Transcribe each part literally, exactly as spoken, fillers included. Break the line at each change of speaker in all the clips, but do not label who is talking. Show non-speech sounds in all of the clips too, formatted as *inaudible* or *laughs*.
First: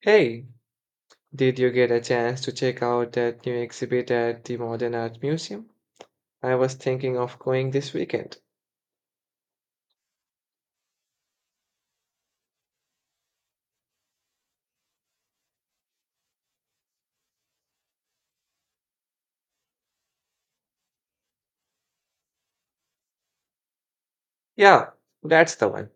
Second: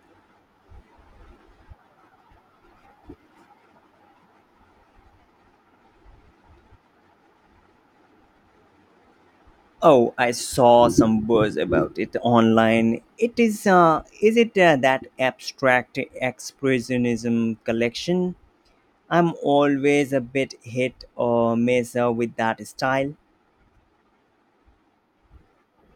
Hey, did you get a chance to check out that new exhibit at the Modern Art Museum? I was thinking of going this weekend.
Oh, I saw some buzz about it online. It is uh, is it uh, that abstract expressionism collection? I'm always a bit hit or miss uh, with that style.
Yeah, that's the one.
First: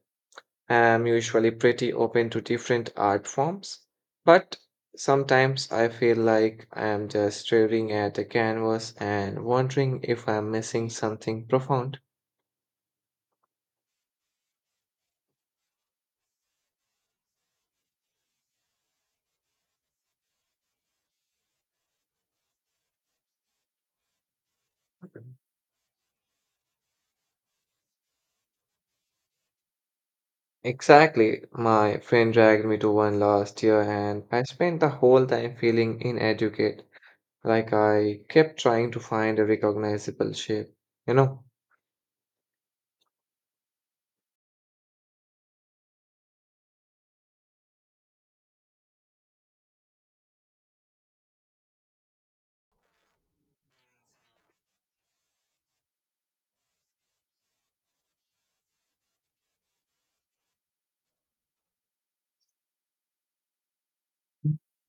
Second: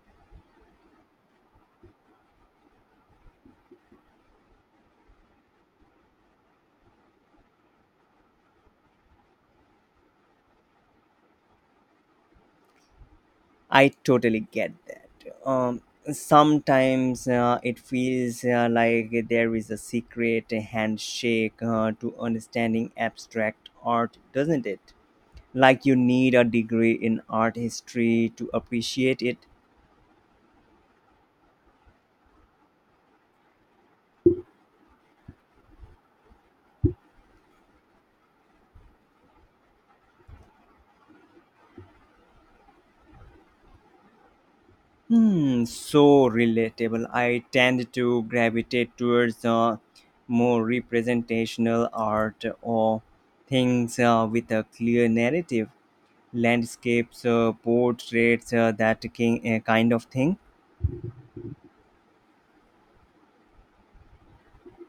I'm usually pretty open to different art forms, but sometimes I feel like I'm just staring at a canvas and wondering if I'm missing something profound.
I totally get that. Um, sometimes uh, it feels uh, like there is a secret handshake uh, to understanding abstract art, doesn't it? Like you need a degree in art history to appreciate it.
Exactly. My friend dragged me to one last year, and I spent the whole time feeling inadequate. Like I kept trying to find a recognizable shape, you know.
Hmm, so relatable. I tend to gravitate towards uh, more representational art or things uh, with a clear narrative: landscapes, uh, portraits, uh, that ki- uh, kind of thing.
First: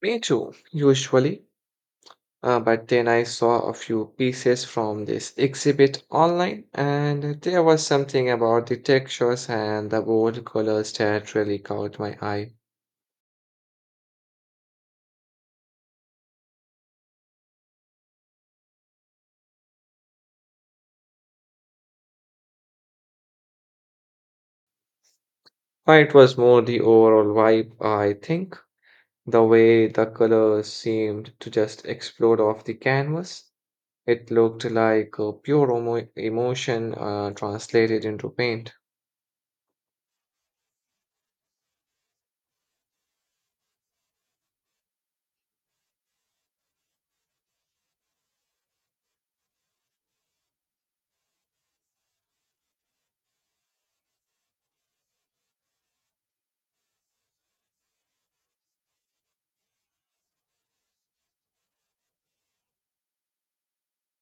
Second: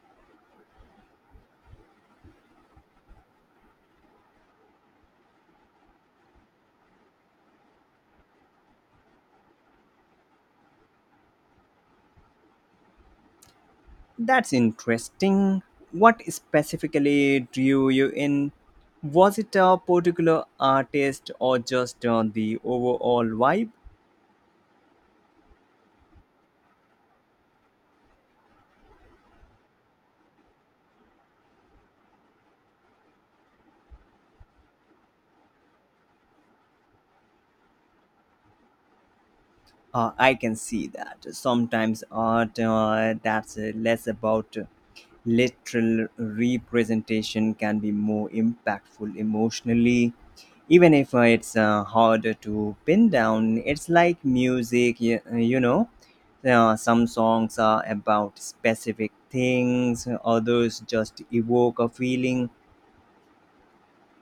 Me too, usually. Uh, but then I saw a few pieces from this exhibit online, and there was something about the textures and the bold colors that really caught my eye.
That's interesting. What specifically drew you in? Was it a particular artist or just uh, the overall vibe?
Uh, It was more the overall vibe, I think. The way the colors seemed to just explode off the canvas. It looked like uh, pure emo- emotion uh, translated into paint.
Uh, I can see that sometimes art uh, that's uh, less about literal representation can be more impactful emotionally, even if uh, it's uh, harder to pin down. It's like music, you, you know uh, some songs are about specific things, others just evoke a feeling.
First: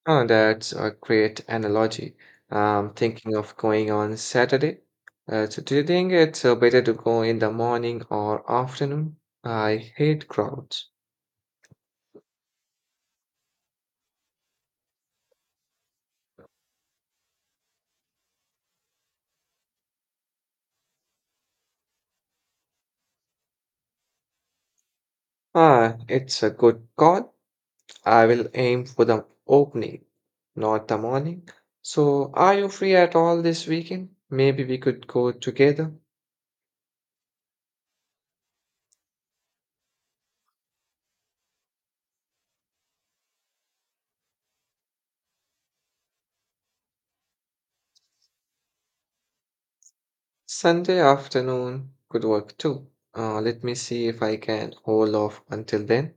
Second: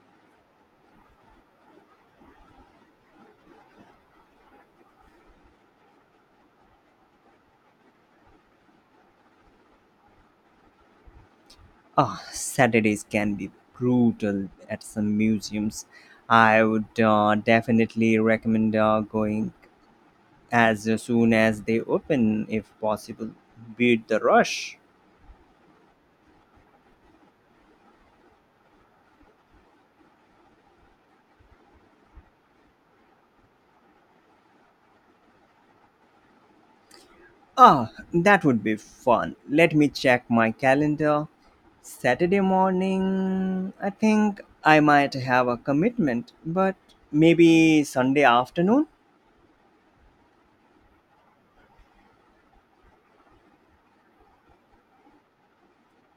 Oh, that's a great analogy. I'm thinking of going on Saturday. Uh, so do you think it's uh, better to go in the morning or afternoon? I hate crowds.
Ah, Saturdays can be brutal at some museums. I would uh, definitely recommend uh, going as soon as they open if possible. Beat the rush.
Ah, it's a good call. I will aim for the opening, not the morning. So are you free at all this weekend? Maybe we could go together.
Ah, that would be fun. Let me check my calendar. Saturday morning, I think I might have a commitment, but maybe Sunday afternoon?
Sunday afternoon could work too. Uh, let me see if I can hold off until then.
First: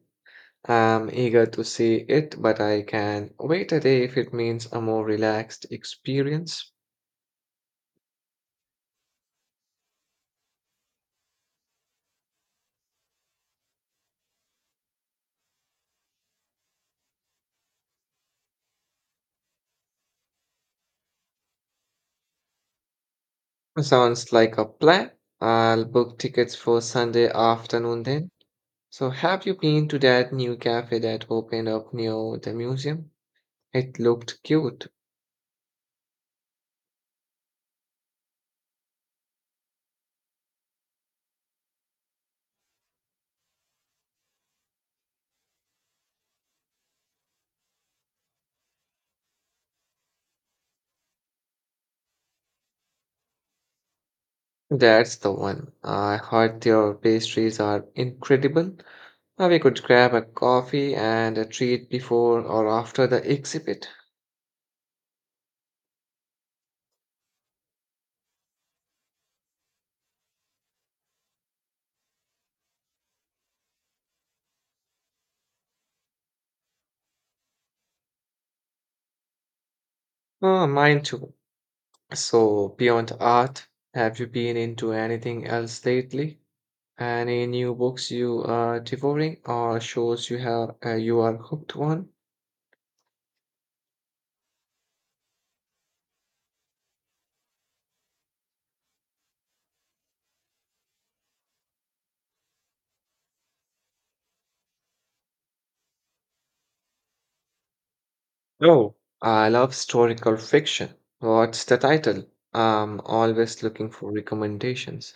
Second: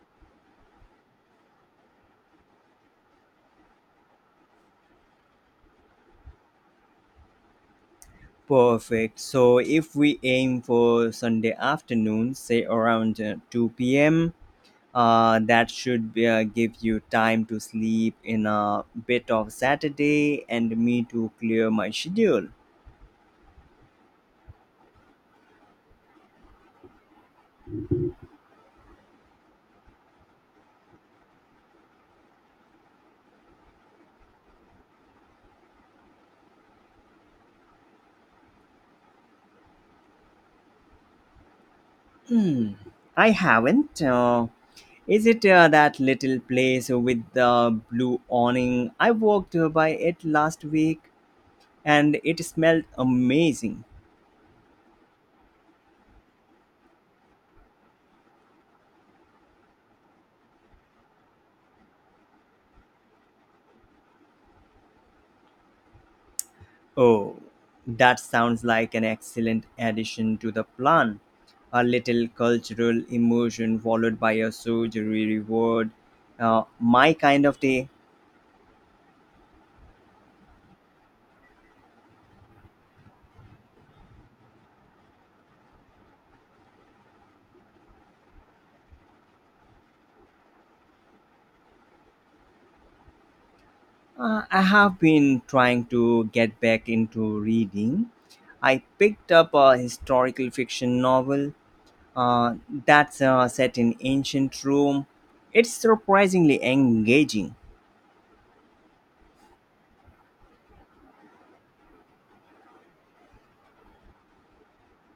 I'm eager to see it, but I can wait a day if it means a more relaxed experience.
Perfect. So if we aim for Sunday afternoon, say around uh, two p m, uh, that should be, uh, give you time to sleep in a bit of Saturday and me to clear my schedule.
Sounds like a plan. I'll book tickets for Sunday afternoon then. So, have you been to that new cafe that opened up near the museum? It looked cute.
Hmm. I haven't. Uh, Is it uh, that little place with the blue awning? I walked by it last week and it smelled amazing.
That's the one. I heard their pastries are incredible. Uh, We could grab a coffee and a treat before or after the exhibit.
Oh, that sounds like an excellent addition to the plan. A little cultural immersion followed by a surgery reward. Uh, my kind of day.
Oh, mine too. So, beyond art, have you been into anything else lately? Any new books you are devouring or shows you have uh, you are hooked on?
Uh, I have been trying to get back into reading. I picked up a historical fiction novel uh, that's uh, set in ancient Rome. It's surprisingly engaging.
Oh, I love historical fiction. What's the title? I'm always looking for recommendations.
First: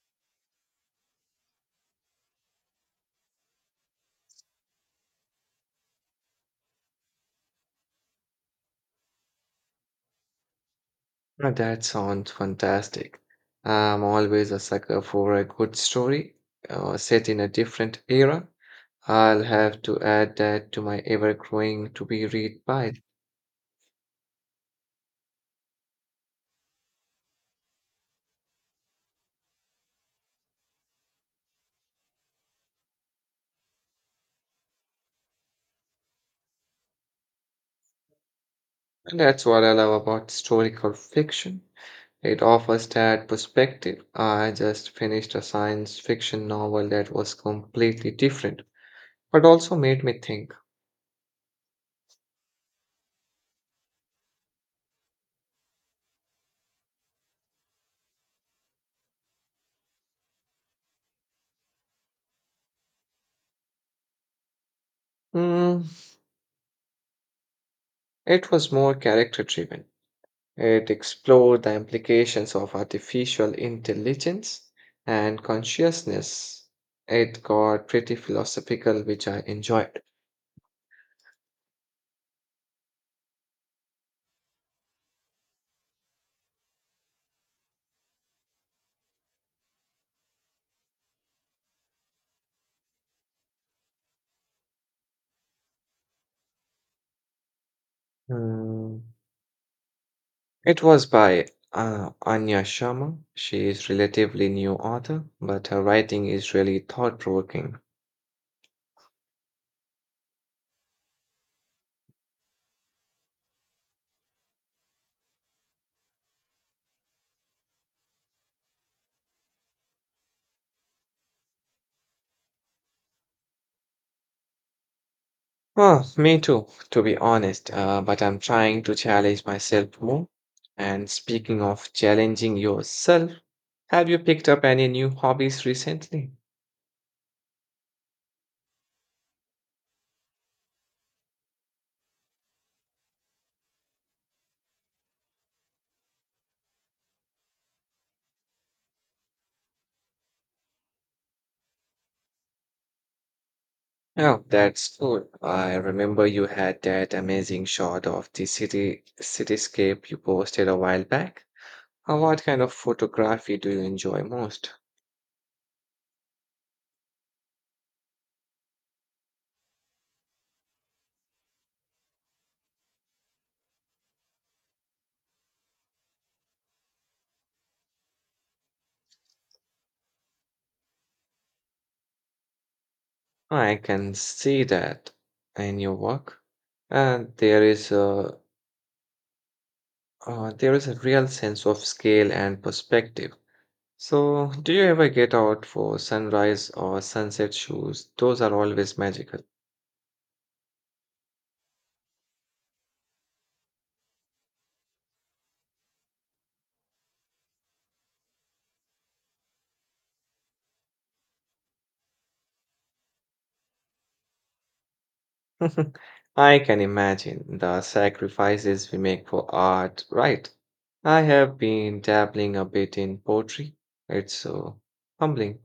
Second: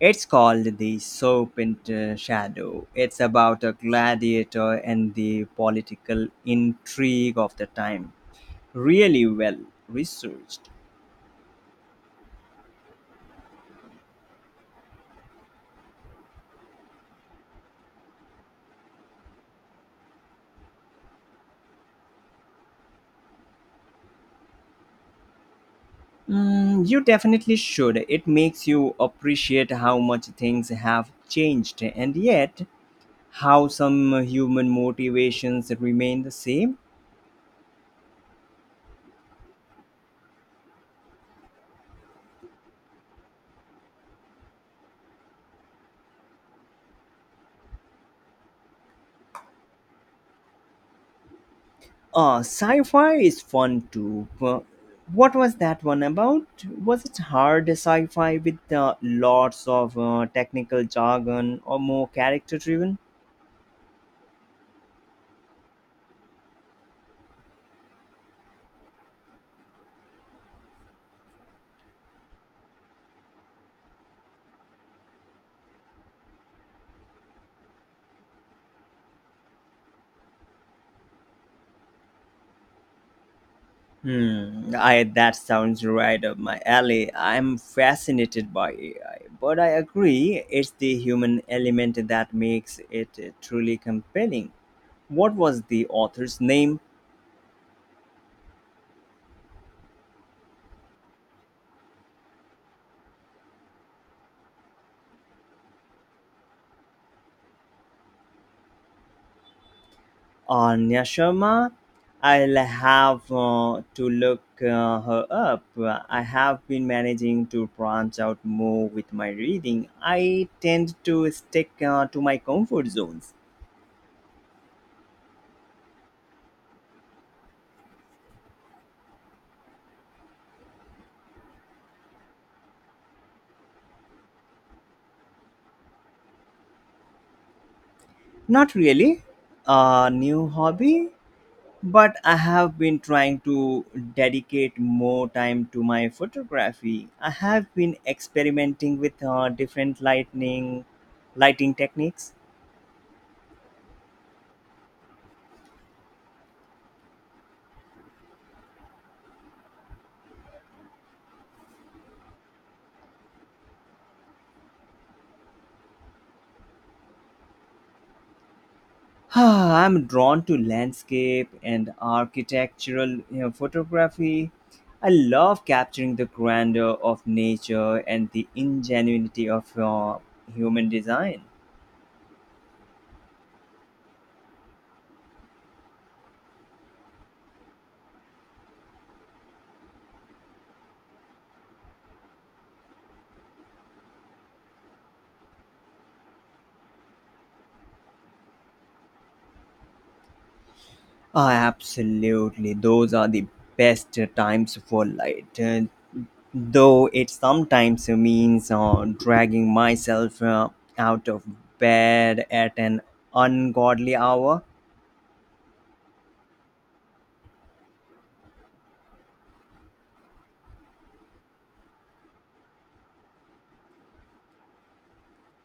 It's called The Serpent uh, Shadow. It's about a gladiator and the political intrigue of the time. Really well researched.
Uh, That sounds fantastic. I'm always a sucker for a good story uh, set in a different era. I'll have to add that to my ever-growing to-be-read pile.
Mm, you definitely should. It makes you appreciate how much things have changed, and yet how some human motivations remain the same.
And that's what I love about historical fiction. It offers that perspective. I just finished a science fiction novel that was completely different, but also made me think.
Uh, sci-fi is fun too. Uh, What was that one about? Was it hard sci-fi with uh, lots of uh, technical jargon, or more character-driven?
Hmm, it was more character driven. It explored the implications of artificial intelligence and consciousness. It got pretty philosophical, which I enjoyed.
Hmm, I that sounds right up my alley. I'm fascinated by A I, but I agree it's the human element that makes it uh, truly compelling. What was the author's name?
Hmm. It was by uh, Anya Sharma. She is relatively new author, but her writing is really thought-provoking.
Anya Sharma. I'll have uh, to look uh, her up. I have been managing to branch out more with my reading. I tend to stick uh, to my comfort zones.
Oh, me too, to be honest, uh, but I'm trying to challenge myself more. And speaking of challenging yourself, have you picked up any new hobbies recently?
Not really a new hobby, but I have been trying to dedicate more time to my photography. I have been experimenting with uh, different lightning lighting techniques.
Oh, that's cool. I remember you had that amazing shot of the city cityscape you posted a while back. Uh, what kind of photography do you enjoy most?
*sighs* I'm drawn to landscape and architectural, you know, photography. I love capturing the grandeur of nature and the ingenuity of uh, human design.
I can see that in your work. And there is a uh, there is a real sense of scale and perspective. So, do you ever get out for sunrise or sunset shoes? Those are always magical.
Ah, absolutely, those are the best times for light. Uh, though it sometimes means uh, dragging myself uh, out of bed at an ungodly hour.
*laughs* I can imagine the sacrifices we make for art, right? I have been dabbling a bit in poetry. It's so humbling.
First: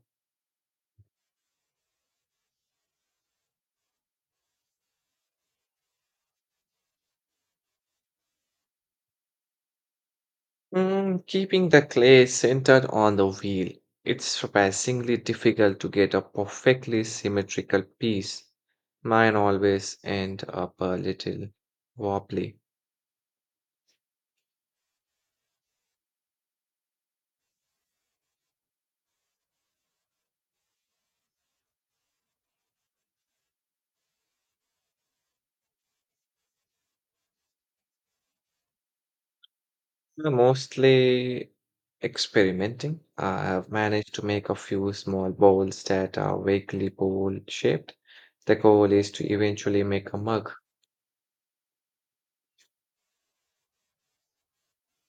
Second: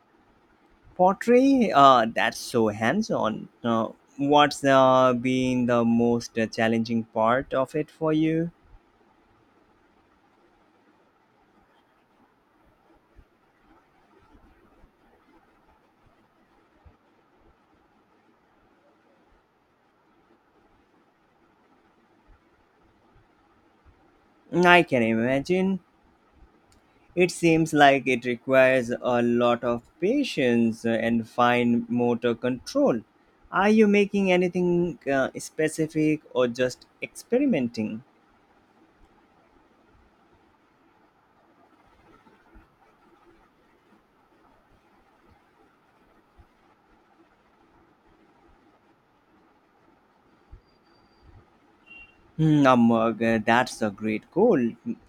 Pottery, uh, that's so hands on. Uh, what's uh, been the most uh, challenging part of it for you?
Mm, keeping the clay centered on the wheel, it's surprisingly difficult to get a perfectly symmetrical piece. Mine always end up a little wobbly.
I can imagine. It seems like it requires a lot of patience uh, and fine motor control. Are you making anything uh, specific, or just experimenting?
I'm mostly experimenting. I have managed to make a few small bowls that are vaguely bowl shaped. The goal is to eventually make a mug.
Hmm, um, uh, g- that's a great goal.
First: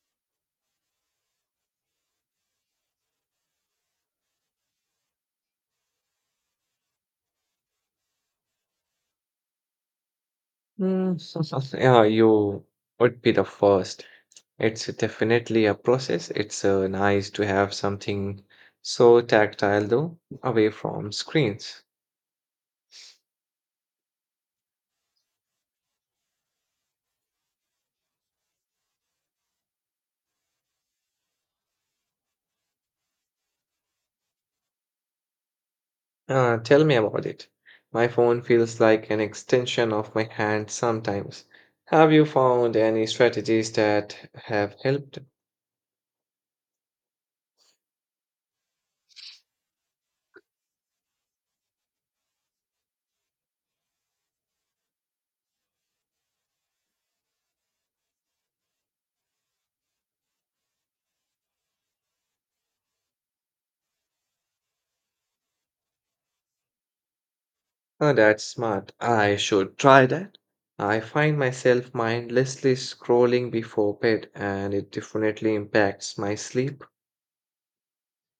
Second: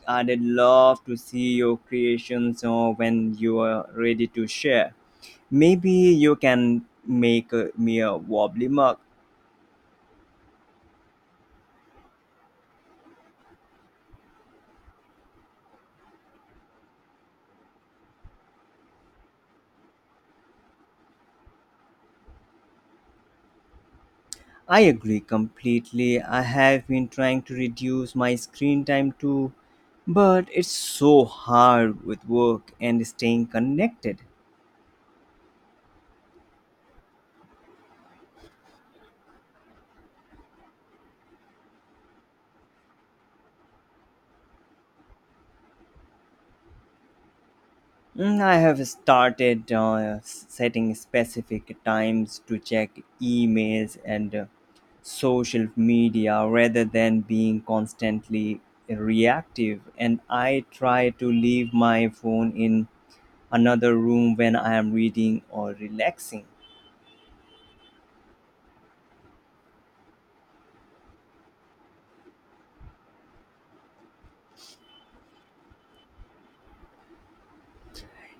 I'd love to see your creations uh, when you are ready to share. Maybe you can make uh, me a wobbly mug.
Mm, *laughs* yeah, you would be the first. It's definitely a process. It's uh, nice to have something so tactile, though, away from screens.
I agree completely. I have been trying to reduce my screen time too, but it's so hard with work and staying connected.
Uh, tell me about it. My phone feels like an extension of my hand sometimes. Have you found any strategies that have helped?
Mm, I have started uh, s- setting specific times to check emails and uh, social media rather than being constantly reactive. And I try to leave my phone in another room when I am reading or relaxing.
Oh, that's smart. I should try that. I find myself mindlessly scrolling before bed, and it definitely impacts my sleep.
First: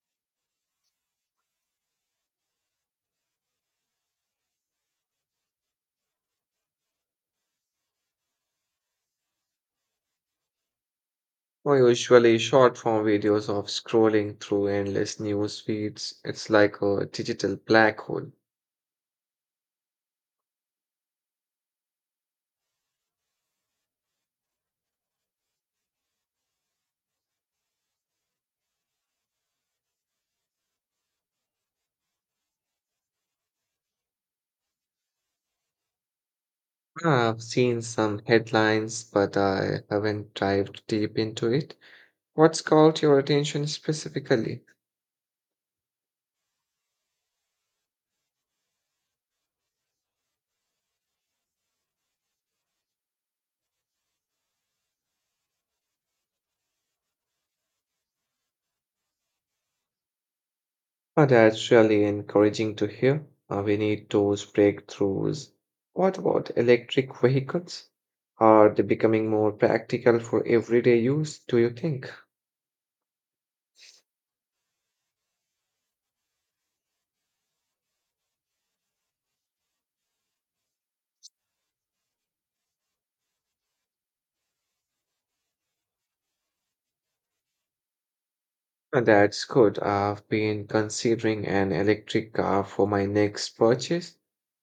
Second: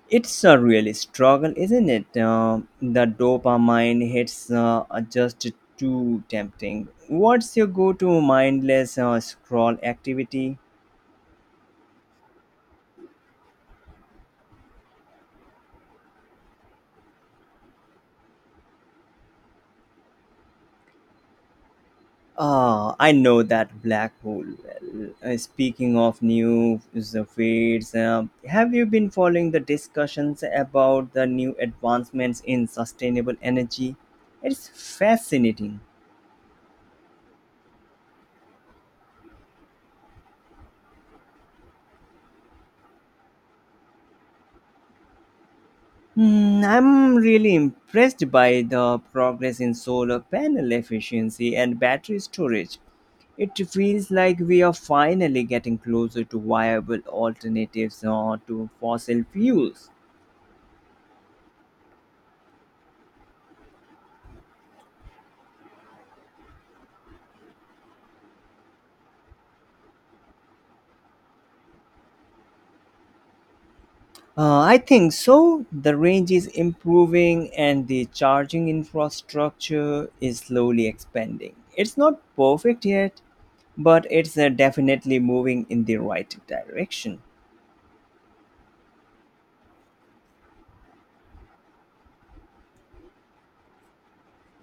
It's a really struggle, isn't it? Uh, the dopamine hits uh, are just too tempting. What's your go to mindless uh, scroll activity?
Or usually short form videos of scrolling through endless news feeds. It's like a digital black hole.
Ah, I know that black hole. Well, uh, speaking of new fades, um, have you been following the discussions about the new advancements in sustainable energy? It's fascinating.
I've seen some headlines, but I haven't dived deep into it. What's caught your attention specifically?
Hmm, I'm really impressed by the progress in solar panel efficiency and battery storage. It feels like we are finally getting closer to viable alternatives uh, to fossil fuels.
Oh, that's really encouraging to hear. Uh, we need those breakthroughs. What about electric vehicles? Are they becoming more practical for everyday use, do you think?
Uh, I think so. The range is improving and the charging infrastructure is slowly expanding. It's not perfect yet, but it's uh, definitely moving in the right direction.
Uh, That's good. I've been considering an electric car for my next purchase,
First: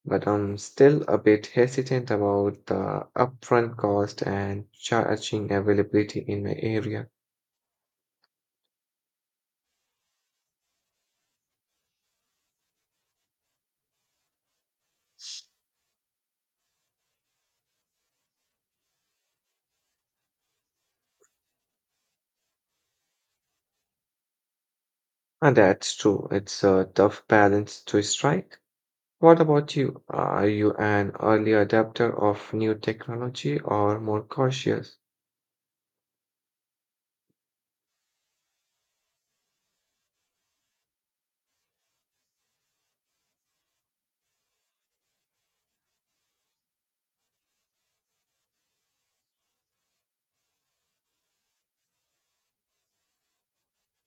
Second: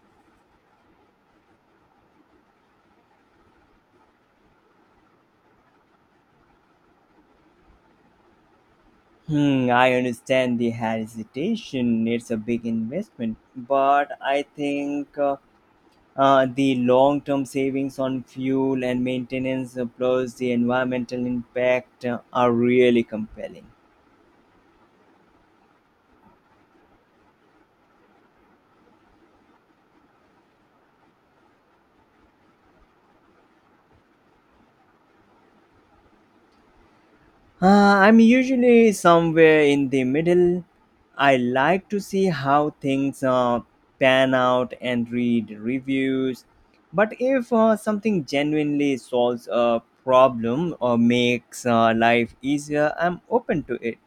but I'm still a bit hesitant about the upfront cost and charging availability in my area.
Hmm, I understand the hesitation. It's a big investment, but I think uh, uh, the long term savings on fuel and maintenance, uh, plus the environmental impact, uh, are really compelling.
And that's true. It's a tough balance to strike. What about you? Are you an early adapter of new technology or more cautious?
Uh, I'm usually somewhere in the middle. I like to see how things uh, pan out and read reviews. But if uh, something genuinely solves a problem or makes uh, life easier, I'm open to it.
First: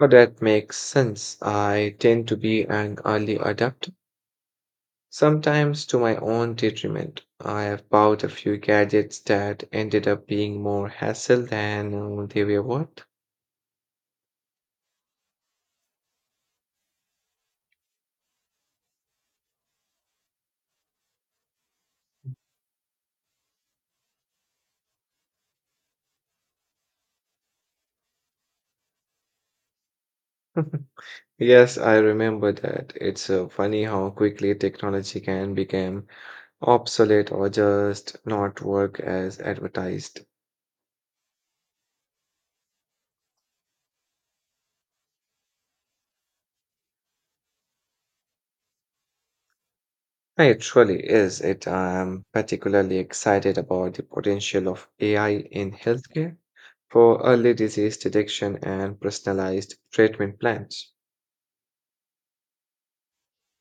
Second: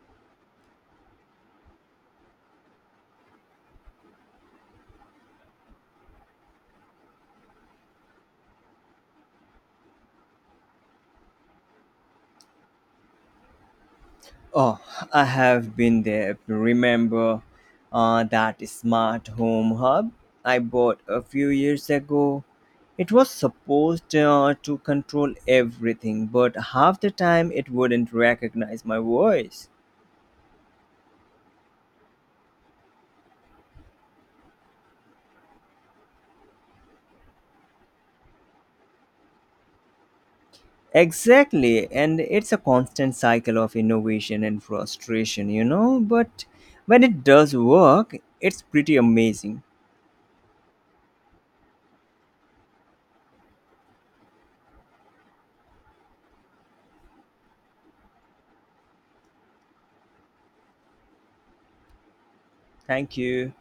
Oh, that makes sense. I tend to be an early adapter. Sometimes to my own detriment, I have bought a few gadgets that ended up being more hassle than uh, they were worth.
Oh, I have been there. Remember uh, that smart home hub I bought a few years ago? It was supposed uh, to control everything, but half the time it wouldn't recognize my voice.
Yes, I remember that. It's uh, funny how quickly technology can become obsolete or just not work as advertised.
Exactly, and it's a constant cycle of innovation and frustration, you know, but when it does work, it's pretty amazing.
It truly is. It I'm particularly excited about the potential of A I in healthcare for early disease detection and personalized treatment plans.
Thank you.